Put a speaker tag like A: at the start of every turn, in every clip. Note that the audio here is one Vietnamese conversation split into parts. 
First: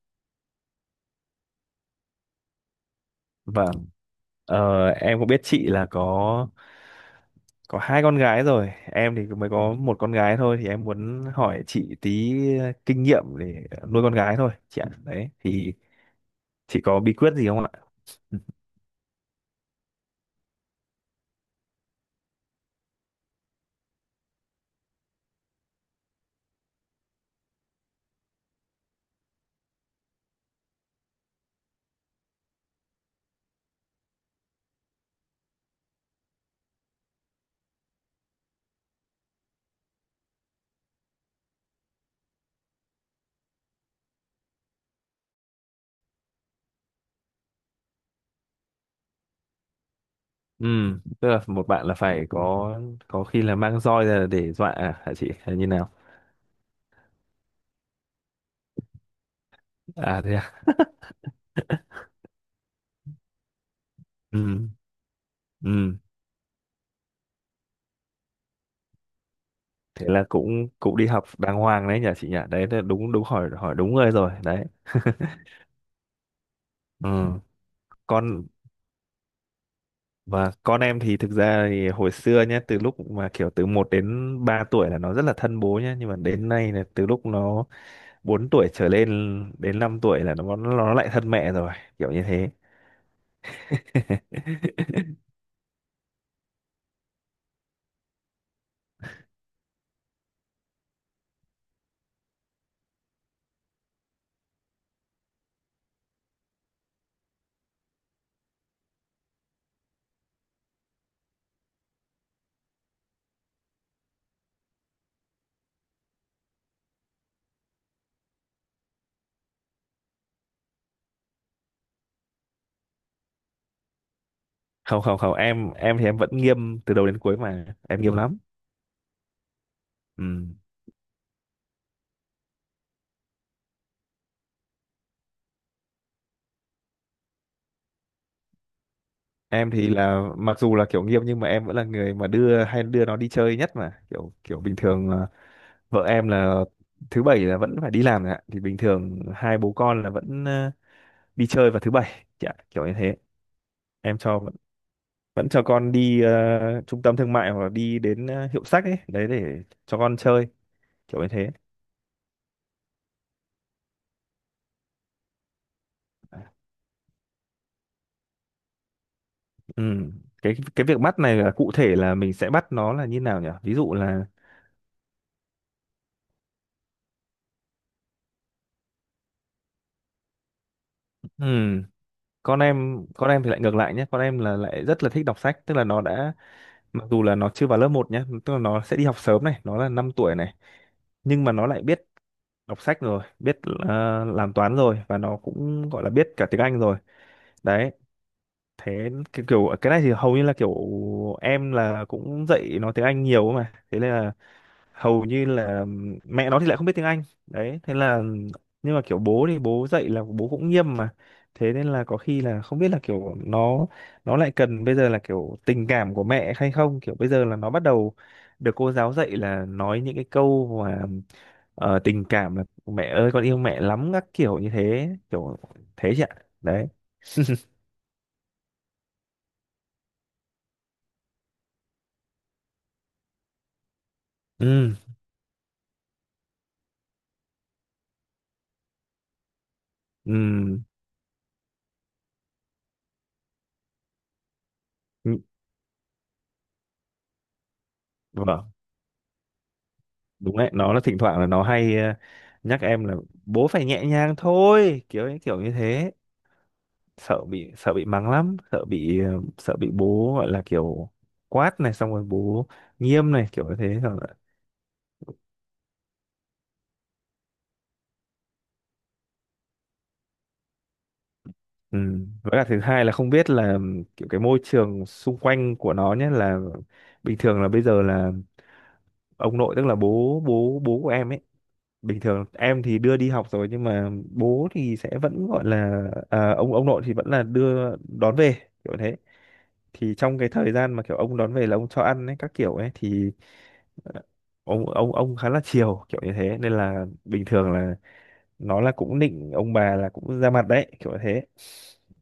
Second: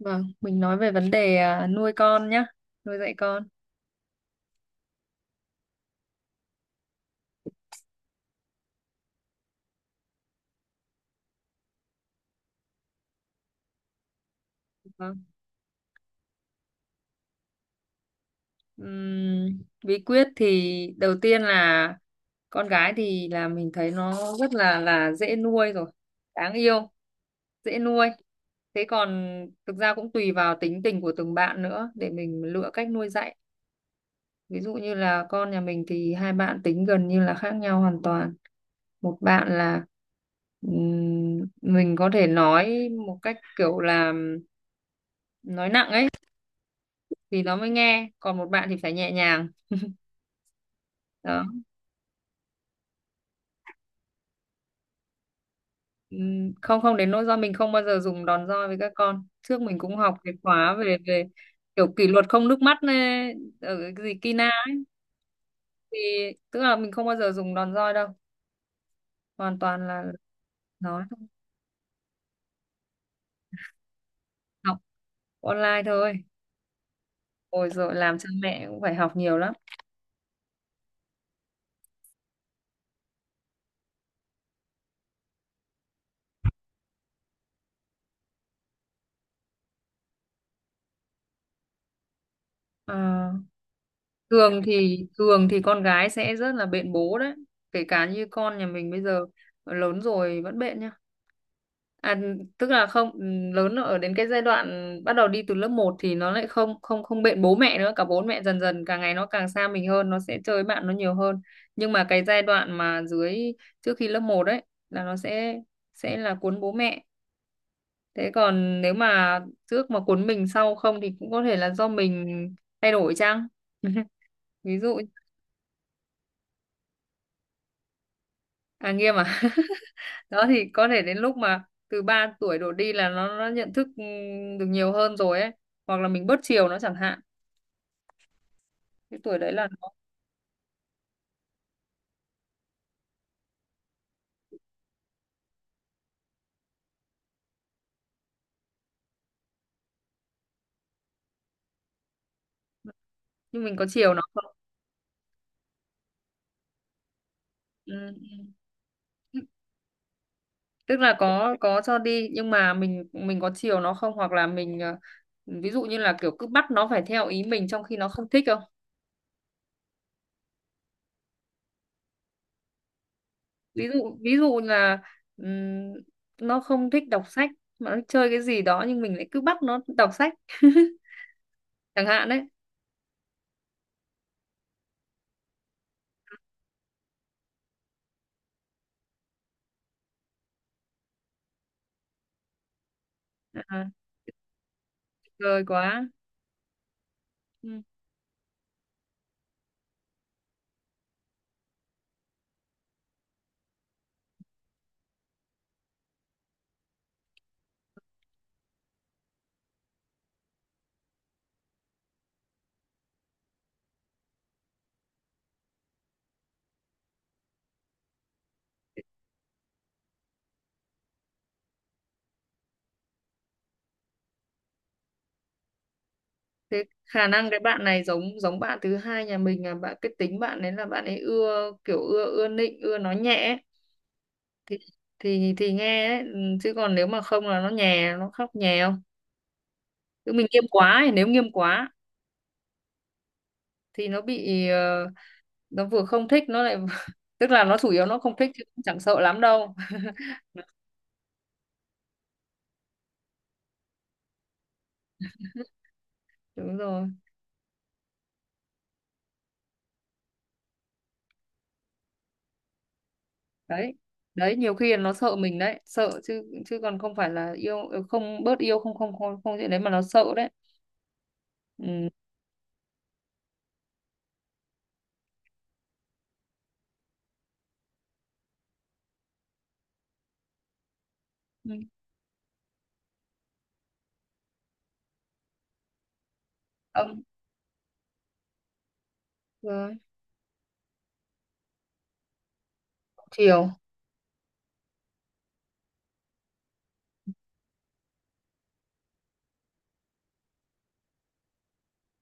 A: Vâng, mình nói về vấn đề à, nuôi con nhá, nuôi dạy con.
B: Vâng, em cũng biết chị là có hai con gái rồi, em thì mới có một con gái thôi thì em muốn hỏi chị tí kinh nghiệm để nuôi con gái thôi chị ạ.
A: Vâng.
B: Đấy thì chị có bí quyết gì không ạ?
A: Ừm, Bí quyết thì đầu tiên là con gái thì là mình thấy nó rất là dễ nuôi rồi, đáng yêu, dễ nuôi. Thế còn thực ra cũng tùy vào tính tình của từng bạn nữa để mình lựa cách nuôi dạy. Ví dụ như là con nhà mình thì hai bạn tính gần như là khác nhau hoàn toàn. Một bạn là mình có thể nói một cách kiểu là nói nặng ấy thì nó mới nghe, còn một bạn thì phải nhẹ nhàng
B: Ừ, tức là
A: đó.
B: một bạn là phải có khi là mang roi ra để dọa à, hả chị hay như nào?
A: Không không đến nỗi, do mình không bao giờ dùng đòn roi với các con. Trước mình cũng học
B: À
A: cái
B: thế à.
A: khóa về về kiểu kỷ luật không nước mắt này, ở cái gì Kina,
B: Ừ, ừ.
A: thì tức là mình không bao giờ dùng đòn roi đâu, hoàn toàn là
B: Thế là cũng cũng
A: nói
B: đi học
A: thôi,
B: đàng hoàng đấy nhỉ chị nhỉ. Đấy là đúng đúng hỏi hỏi đúng người rồi đấy.
A: học online thôi.
B: Ừ.
A: Ôi rồi, làm cha
B: Con
A: mẹ cũng phải học nhiều lắm.
B: Và con em thì thực ra thì hồi xưa nhé, từ lúc mà kiểu từ một đến 3 tuổi là nó rất là thân bố nhé, nhưng mà đến nay là từ lúc nó 4 tuổi trở lên đến 5 tuổi là nó lại thân mẹ rồi, kiểu như thế.
A: Ờ, thường thì thường thì con gái sẽ rất là bện bố đấy, kể cả như con nhà mình bây giờ lớn rồi vẫn bện nhá. À, tức là không, lớn ở đến cái giai đoạn bắt đầu đi từ lớp một thì nó lại không không không bện bố mẹ nữa, cả bố mẹ dần dần, càng ngày nó càng xa mình hơn, nó sẽ chơi với bạn nó nhiều hơn. Nhưng mà cái giai đoạn mà dưới, trước khi lớp một đấy, là nó sẽ là cuốn bố mẹ. Thế còn nếu mà trước mà cuốn mình sau không thì cũng có thể là do mình thay đổi chăng. Ví dụ,
B: Không, không, không, em thì em vẫn nghiêm từ đầu đến cuối mà, em nghiêm lắm.
A: à nghiêm à. Đó,
B: Ừ.
A: thì có thể đến lúc mà từ 3 tuổi đổ đi là nó nhận thức, được nhiều hơn rồi ấy, hoặc là mình bớt chiều nó chẳng hạn, cái tuổi đấy là
B: Em thì
A: nó.
B: là mặc dù là kiểu nghiêm nhưng mà em vẫn là người mà đưa hay đưa nó đi chơi nhất mà, kiểu kiểu bình thường là vợ em là thứ bảy là vẫn phải đi làm rồi ạ, thì bình thường hai bố con là vẫn đi chơi vào thứ bảy, dạ, kiểu như thế.
A: Nhưng mình có chiều
B: Em
A: nó
B: cho
A: không.
B: vẫn vẫn cho con đi trung tâm thương mại hoặc là
A: Ừ.
B: đi đến hiệu sách ấy đấy
A: Ừ.
B: để cho con chơi
A: Tức là
B: kiểu như thế.
A: có cho đi nhưng mà mình có chiều nó không, hoặc là mình ví dụ như là kiểu cứ bắt nó phải theo ý mình trong khi nó không thích không.
B: Ừ. cái việc bắt này là cụ thể là mình sẽ bắt nó là như nào nhỉ, ví
A: ví
B: dụ
A: dụ
B: là
A: ví dụ là, ừm, nó không thích đọc sách mà nó chơi cái gì đó nhưng mình lại cứ bắt nó đọc sách.
B: ừ.
A: Chẳng hạn đấy.
B: Con em thì lại ngược lại nhé, con em là lại rất là thích đọc sách, tức là nó đã mặc dù là nó chưa vào lớp một nhé, tức là nó sẽ đi học sớm này, nó là 5 tuổi này, nhưng mà nó lại biết đọc sách rồi biết
A: À,
B: làm toán rồi và nó
A: rồi
B: cũng gọi
A: quá.
B: là biết cả tiếng Anh rồi
A: Ừ.
B: đấy. Thế cái kiểu cái này thì hầu như là kiểu em là cũng dạy nó tiếng Anh nhiều mà, thế nên là hầu như là mẹ nó thì lại không biết tiếng Anh đấy, thế là nhưng mà kiểu bố thì bố dạy là bố cũng nghiêm mà, thế nên là có khi là không biết là kiểu nó lại cần bây giờ là kiểu tình cảm của mẹ hay không, kiểu bây giờ là nó bắt đầu được cô giáo dạy là nói những cái câu mà tình cảm là mẹ ơi con yêu mẹ lắm các kiểu như thế kiểu, thế chị ạ.
A: Thế
B: Đấy.
A: khả năng cái bạn này giống giống bạn thứ hai nhà mình, là bạn cái tính bạn ấy là bạn ấy ưa kiểu, ưa ưa nịnh, ưa nói nhẹ ấy, thì
B: Ừ.
A: thì nghe đấy. Ừ, chứ còn nếu mà không là nó nhè, nó khóc nhè không. Chứ mình nghiêm
B: Ừ.
A: quá, thì nếu nghiêm quá thì nó bị, nó vừa không thích nó lại tức là nó chủ yếu nó không thích chứ
B: Vâng,
A: cũng chẳng sợ lắm đâu.
B: đúng đấy, nó là thỉnh thoảng là nó hay nhắc em là bố phải nhẹ nhàng thôi kiểu ấy, kiểu như thế.
A: Đúng rồi.
B: Sợ bị mắng lắm, sợ bị sợ bị bố gọi là kiểu quát này, xong rồi bố nghiêm này kiểu như
A: Đấy,
B: thế xong rồi,
A: đấy nhiều khi là nó sợ mình đấy, sợ chứ chứ còn không phải là yêu không bớt yêu, không không không không chuyện đấy mà nó sợ đấy.
B: ừ.
A: Ừ.
B: Với cả thứ hai là không biết là kiểu cái môi trường xung quanh của nó nhé, là bình thường là bây giờ là ông nội tức là bố bố bố của em ấy,
A: Ừ.
B: bình thường em thì đưa đi học rồi nhưng mà bố thì sẽ vẫn gọi là à, ông nội thì
A: Ông
B: vẫn là đưa đón về kiểu thế.
A: rồi,
B: Thì trong cái thời gian mà kiểu ông đón về là ông cho ăn ấy các kiểu ấy thì
A: chiều
B: ờ, ông khá là chiều kiểu như thế, nên là bình thường là nó là cũng nịnh ông bà là cũng ra mặt đấy kiểu như thế,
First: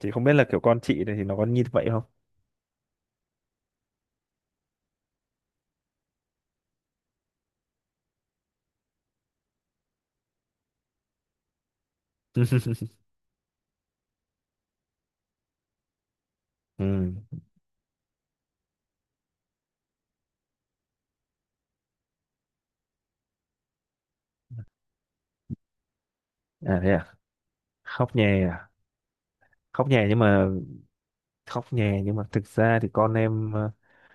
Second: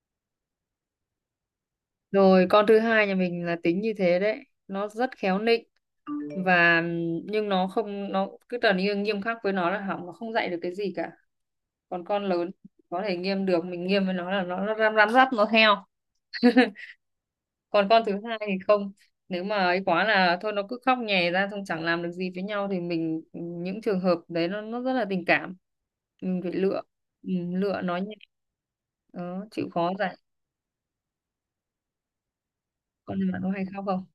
B: thì không biết là kiểu con chị này thì nó có như vậy không.
A: rồi, con thứ hai nhà mình là tính như thế đấy, nó rất khéo nịnh, và nhưng nó không, nó cứ trở nên nghiêm khắc với nó là hỏng, nó không dạy được cái gì cả. Còn con lớn có thể nghiêm được, mình nghiêm với nó là nó răm răm rắp nó theo.
B: Ừ.
A: Còn con thứ hai thì không, nếu mà ấy quá là thôi nó cứ khóc nhè ra xong chẳng làm được gì với nhau, thì mình những trường hợp đấy, nó rất là tình cảm, mình phải
B: À
A: lựa.
B: thế à.
A: Ừ, lựa nó nhẹ
B: Khóc nhè à?
A: đó, chịu
B: Khóc
A: khó
B: nhè
A: dạy.
B: nhưng mà, khóc nhè nhưng mà thực ra thì con
A: Con này bạn có
B: em
A: hay khóc không?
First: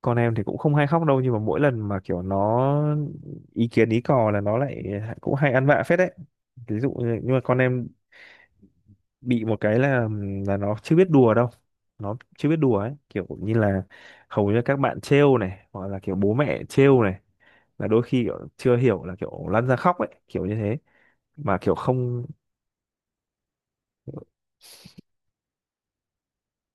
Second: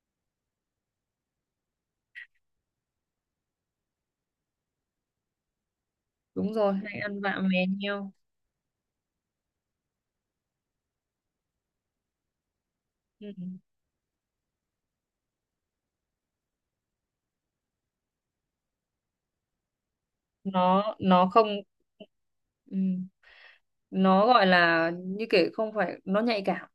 B: con em thì cũng không hay khóc đâu, nhưng mà mỗi lần mà kiểu nó ý kiến ý cò là nó lại cũng hay ăn vạ phết đấy.
A: Đúng rồi,
B: Ví dụ
A: hay
B: như,
A: ăn
B: nhưng mà
A: vạ
B: con
A: mè
B: em
A: nheo.
B: bị một cái là nó chưa biết đùa đâu, nó chưa biết đùa ấy kiểu
A: Ừ.
B: như là hầu như các bạn trêu này hoặc là kiểu bố mẹ trêu này là đôi khi kiểu chưa hiểu là kiểu lăn ra khóc ấy kiểu như thế,
A: nó không.
B: mà kiểu không.
A: Ừ. Nó gọi là như kiểu, không phải nó nhạy cảm,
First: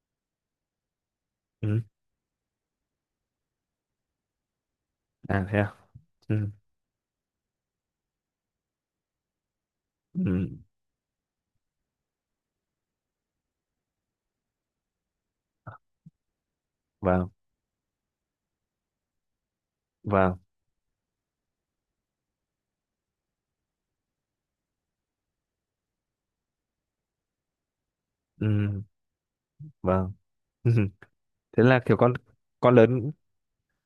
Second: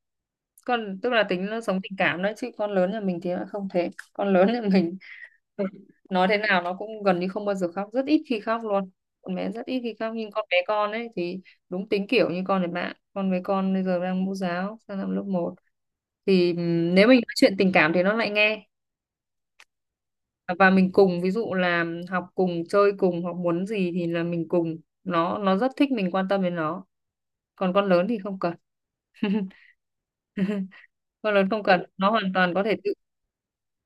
A: con tức là tính nó sống
B: Ừ.
A: tình cảm đấy, chứ con lớn nhà mình thì nó không thế. Con lớn nhà mình
B: À thế à.
A: nói thế
B: Ừ.
A: nào nó cũng gần như không bao giờ khóc, rất ít khi khóc luôn. Con bé rất ít khi khóc, nhưng con
B: Ừ.
A: bé con ấy thì đúng tính kiểu như con này bạn. Con bé con bây giờ đang mẫu giáo, sang năm lớp một, thì nếu mình
B: Vâng.
A: nói chuyện tình cảm thì nó lại nghe,
B: Vâng.
A: và mình cùng, ví dụ là học cùng, chơi cùng, hoặc muốn gì thì là mình cùng, nó rất thích mình quan tâm đến nó. Còn con lớn thì không
B: Ừ.
A: cần.
B: Vâng.
A: Con lớn không
B: Thế là
A: cần,
B: kiểu
A: nó
B: con,
A: hoàn toàn có thể
B: con
A: tự.
B: lớn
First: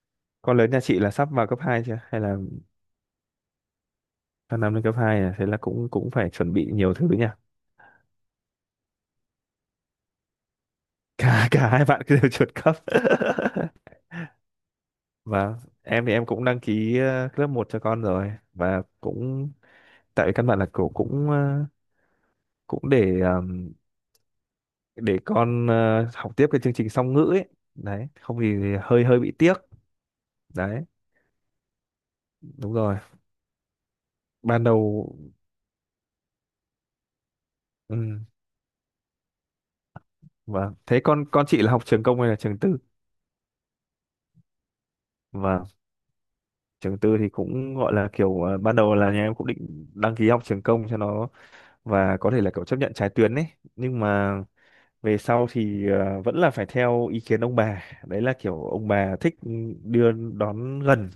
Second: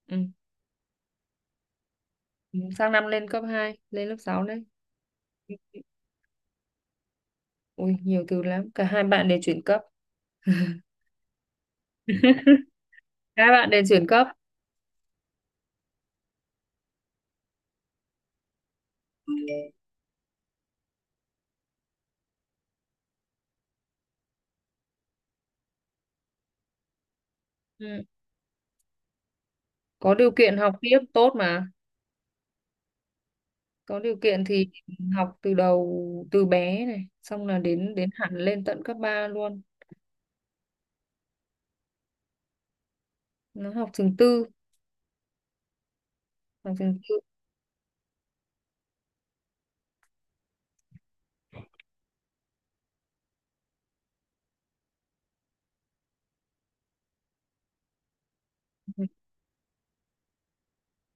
A: Ừ.
B: Con lớn nhà chị là sắp vào cấp 2 chưa? Hay là
A: Ừ, sang năm lên cấp hai, lên lớp 6
B: sang
A: đấy.
B: năm lên cấp 2 à? Thế là cũng cũng phải chuẩn bị nhiều thứ nha.
A: Ui, nhiều từ lắm, cả hai bạn đều chuyển cấp.
B: Cả cả hai bạn cứ đều chuẩn cấp.
A: Các bạn đều chuyển cấp.
B: Và em thì em cũng đăng ký lớp một cho con rồi và cũng tại vì căn bản là cổ cũng cũng để con học tiếp cái chương trình song ngữ ấy.
A: Ừ,
B: Đấy, không thì hơi hơi bị tiếc.
A: có điều kiện học
B: Đấy,
A: tiếp tốt mà,
B: đúng rồi.
A: có điều kiện
B: Ban
A: thì
B: đầu
A: học từ đầu, từ bé này, xong là đến đến
B: ừ,
A: hẳn lên tận cấp 3 luôn.
B: vâng. Thế con chị là học trường công hay là trường tư?
A: Nó học trường tư,
B: Vâng.
A: học
B: Trường
A: trường
B: tư
A: tư.
B: thì cũng gọi là kiểu ban đầu là nhà em cũng định đăng ký học trường công cho nó và có thể là kiểu chấp nhận trái tuyến ấy, nhưng mà về sau thì vẫn là phải theo ý kiến ông bà, đấy là kiểu ông
A: Ừ.
B: bà thích đưa đón gần,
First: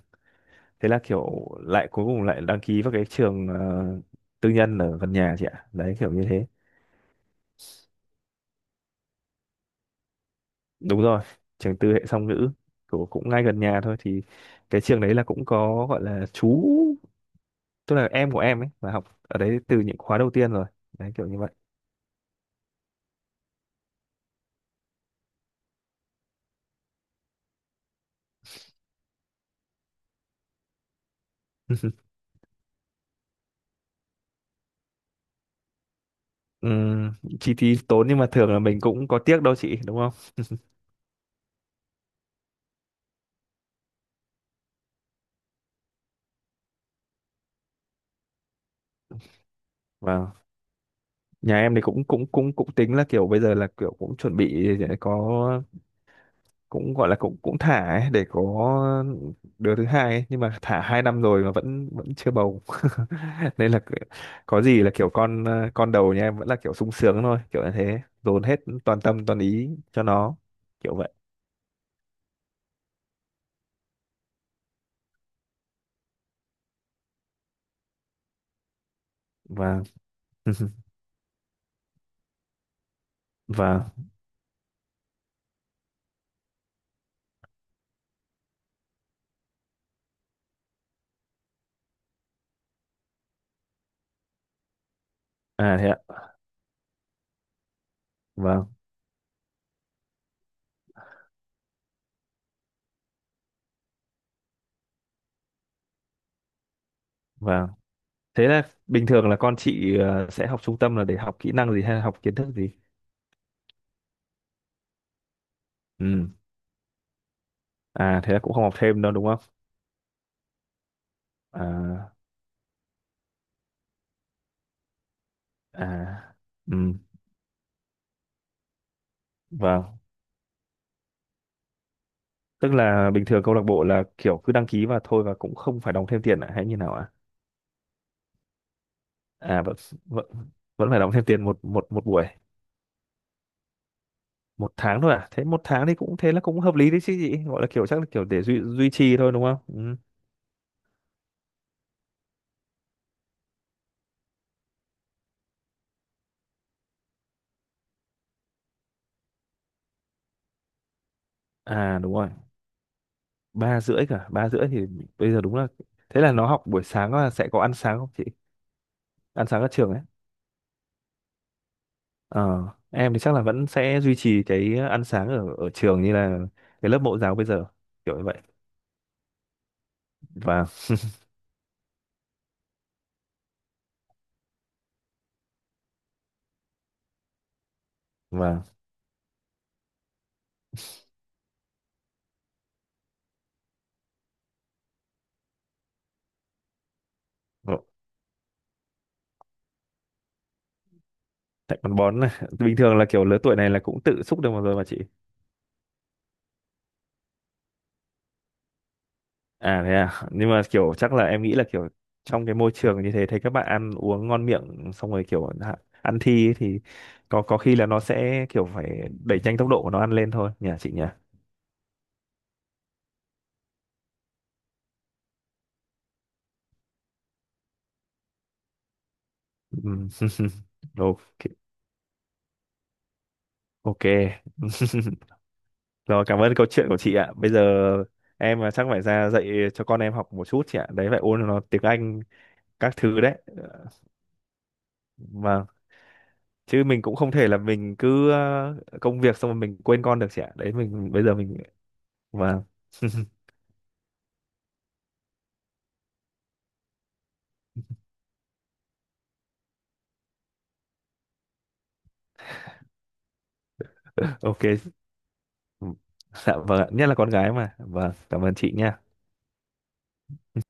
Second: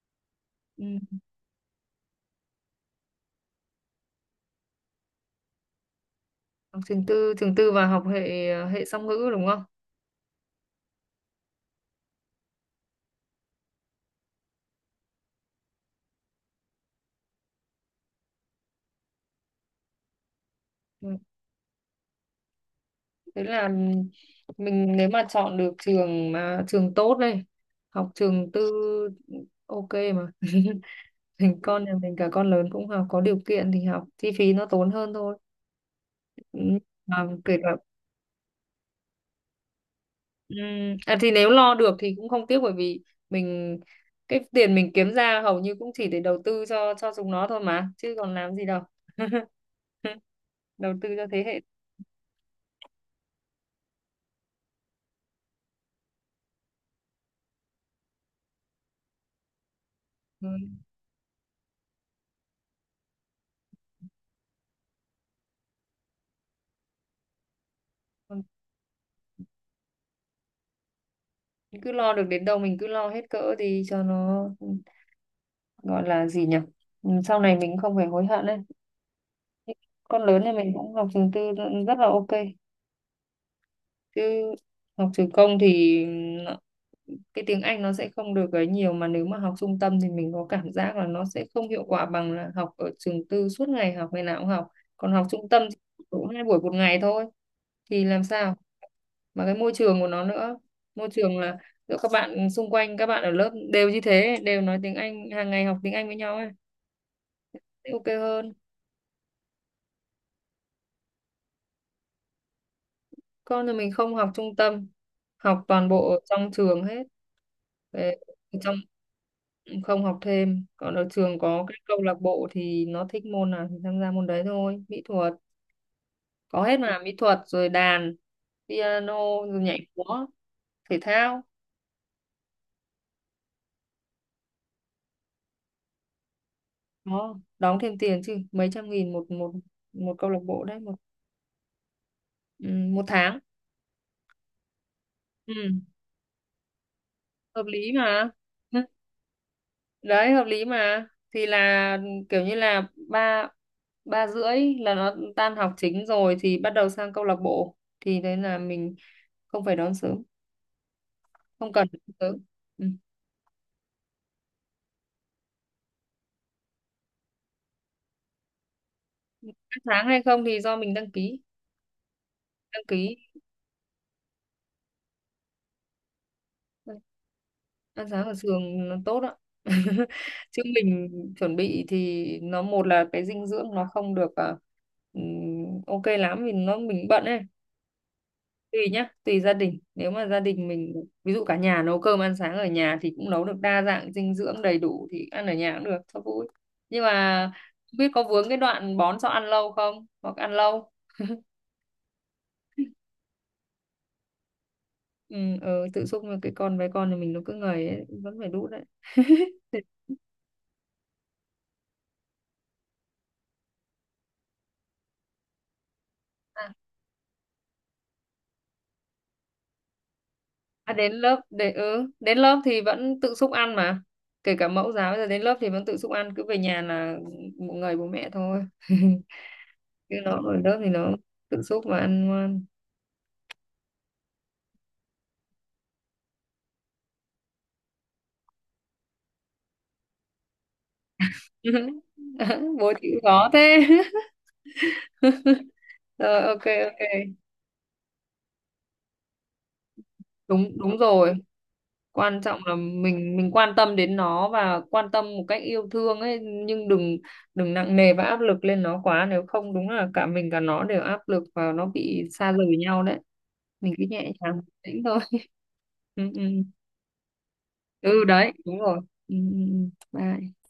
B: thế là
A: Ừ,
B: kiểu lại cuối cùng lại đăng ký vào cái trường tư nhân ở gần nhà chị ạ đấy kiểu như thế.
A: học trường tư, trường tư và học hệ hệ song ngữ đúng không.
B: Đúng rồi, trường tư hệ song ngữ của cũng ngay gần nhà thôi thì cái trường đấy là cũng có gọi là chú, tức là em của em ấy là học ở đấy từ những khóa đầu tiên rồi đấy
A: Ừ.
B: kiểu như vậy.
A: Thế là mình nếu mà chọn được trường mà trường tốt đây, học trường tư ok mà. Mình con nhà mình cả con lớn cũng học, có điều kiện thì học, chi phí nó tốn hơn thôi. Ừ.
B: Ừm,
A: Mà
B: chi
A: kể
B: phí
A: cả,
B: tốn nhưng mà thường là mình cũng có tiếc đâu chị đúng không.
A: à, thì nếu lo được thì cũng không tiếc, bởi vì mình cái tiền mình kiếm ra hầu như cũng chỉ để đầu tư cho chúng nó thôi mà, chứ còn làm gì đâu.
B: Và
A: Đầu tư cho thế
B: nhà
A: hệ.
B: em thì cũng cũng cũng cũng tính là kiểu bây giờ là kiểu cũng chuẩn bị để có cũng gọi là cũng cũng thả ấy, để có đứa thứ hai ấy. Nhưng
A: Ừ.
B: mà thả hai năm rồi mà vẫn vẫn chưa bầu. Nên là cứ- có gì là kiểu con con đầu nhà em vẫn là kiểu sung sướng thôi kiểu như thế,
A: Còn
B: dồn hết toàn tâm toàn ý cho nó kiểu vậy
A: cứ lo được đến đâu mình cứ lo hết cỡ thì cho nó. Ừ, gọi là gì nhỉ, ừ, sau này mình không phải hối hận đấy.
B: và
A: Con lớn thì mình cũng học trường tư, rất là ok.
B: và
A: Chứ học trường công thì nó- cái tiếng Anh nó sẽ không được ấy nhiều, mà nếu mà học trung tâm thì mình có cảm giác là nó sẽ không hiệu quả bằng là học ở trường tư, suốt ngày học, ngày nào cũng học. Còn học trung tâm thì
B: à thế ạ.
A: cũng hai buổi một ngày thôi, thì làm sao.
B: Vâng.
A: Mà cái môi trường của nó nữa, môi trường là giữa các bạn xung quanh, các bạn ở lớp đều như thế, đều nói tiếng Anh hàng ngày, học tiếng Anh với nhau ấy,
B: Vâng.
A: sẽ ok
B: Thế
A: hơn.
B: là bình thường là con chị sẽ học trung tâm là để học kỹ năng gì hay là học kiến thức gì.
A: Con nhà mình không học trung tâm, học toàn bộ ở
B: Ừ.
A: trong trường hết. Về
B: À thế là cũng
A: ở
B: không học
A: trong,
B: thêm đâu đúng không.
A: không học thêm. Còn ở trường có cái câu
B: À.
A: lạc bộ thì nó thích môn nào thì tham gia môn đấy thôi, mỹ thuật
B: À.
A: có
B: Ừ.
A: hết mà, mỹ thuật rồi đàn piano rồi nhảy
B: Vâng.
A: múa, thể thao.
B: Tức là bình thường câu lạc bộ là kiểu cứ đăng ký và thôi và cũng không phải đóng thêm tiền à hay như nào ạ?
A: Nó đóng thêm tiền chứ, mấy trăm nghìn một, một
B: À vẫn
A: một
B: vẫn
A: câu lạc bộ đấy,
B: vẫn
A: một,
B: phải đóng thêm tiền một một một buổi,
A: ừ, một tháng.
B: một tháng thôi à? Thế
A: Ừ,
B: một tháng thì cũng thế là cũng hợp lý đấy chứ gì, gọi
A: hợp
B: là kiểu
A: lý
B: chắc là kiểu
A: mà.
B: để duy duy trì thôi đúng không. Ừ.
A: Đấy, hợp lý mà. Thì là kiểu như là ba, ba rưỡi là nó tan học chính rồi thì bắt đầu sang câu lạc bộ, thì đấy là mình không phải đón sớm, không cần
B: À
A: đón
B: đúng rồi.
A: sớm. Ừ.
B: Ba rưỡi thì bây giờ đúng là thế là nó học buổi sáng là sẽ có ăn sáng không chị, ăn
A: Ăn
B: sáng ở trường ấy.
A: sáng hay không thì do mình đăng ký
B: Ờ,
A: đăng
B: em
A: ký
B: thì chắc là vẫn sẽ duy trì cái ăn sáng ở ở trường như là cái lớp mẫu giáo bây giờ
A: Ăn
B: kiểu như
A: sáng ở
B: vậy
A: trường nó tốt ạ. Chứ
B: và
A: mình chuẩn bị thì nó, một là cái dinh dưỡng nó không được à, ừm, ok lắm vì nó mình bận ấy.
B: và
A: Tùy nhá, tùy gia đình, nếu mà gia đình mình ví dụ cả nhà nấu cơm ăn sáng ở nhà thì cũng nấu được đa dạng dinh dưỡng đầy đủ thì ăn ở nhà cũng được cho vui. Nhưng mà không biết có vướng cái đoạn bón cho ăn lâu không, hoặc ăn lâu.
B: tại con bón này. Bình thường là kiểu lứa tuổi này là cũng tự xúc được một rồi mà chị.
A: Ừ, ừ tự xúc mà, cái con bé con thì mình nó cứ ngầy ấy, vẫn phải đút đấy.
B: À thế à, nhưng mà kiểu chắc là em nghĩ là kiểu trong cái môi trường như thế thấy các bạn ăn uống ngon miệng xong rồi kiểu hạ- ăn thi ấy
A: À,
B: thì có khi là nó sẽ kiểu phải đẩy nhanh tốc độ của nó ăn lên thôi nhỉ chị
A: à,
B: nhỉ.
A: đến lớp thì vẫn tự xúc ăn mà, kể cả mẫu giáo bây giờ đến lớp thì vẫn tự xúc ăn, cứ về nhà là ngầy bố mẹ thôi.
B: Ừm,
A: Chứ nó ở lớp thì nó
B: ok.
A: tự xúc và ăn ngoan.
B: Ok. Rồi, cảm ơn câu chuyện của chị ạ. Bây giờ em à, chắc phải ra dạy cho con em học một chút chị ạ, đấy phải ôn nó tiếng Anh
A: Bố
B: các
A: chữ
B: thứ đấy.
A: khó thế.
B: Vâng.
A: Rồi ok.
B: Chứ mình cũng không
A: Ok,
B: thể là mình cứ công việc xong rồi mình quên con được chị ạ, đấy
A: đúng đúng
B: mình bây
A: rồi,
B: giờ mình
A: quan trọng
B: vâng
A: là mình quan tâm đến nó và quan tâm một cách yêu thương ấy, nhưng đừng đừng nặng nề và áp lực lên nó quá, nếu không đúng là cả mình cả nó đều áp lực và nó bị xa rời nhau đấy. Mình cứ nhẹ nhàng
B: ok.
A: tĩnh thôi.
B: Ừ.
A: Ừ, ừ.
B: Dạ vâng ạ. Nhất là con gái mà, vâng,
A: Ừ
B: cảm
A: đấy
B: ơn chị
A: đúng
B: nha.
A: rồi, ừ, ừ, ừ. Bye.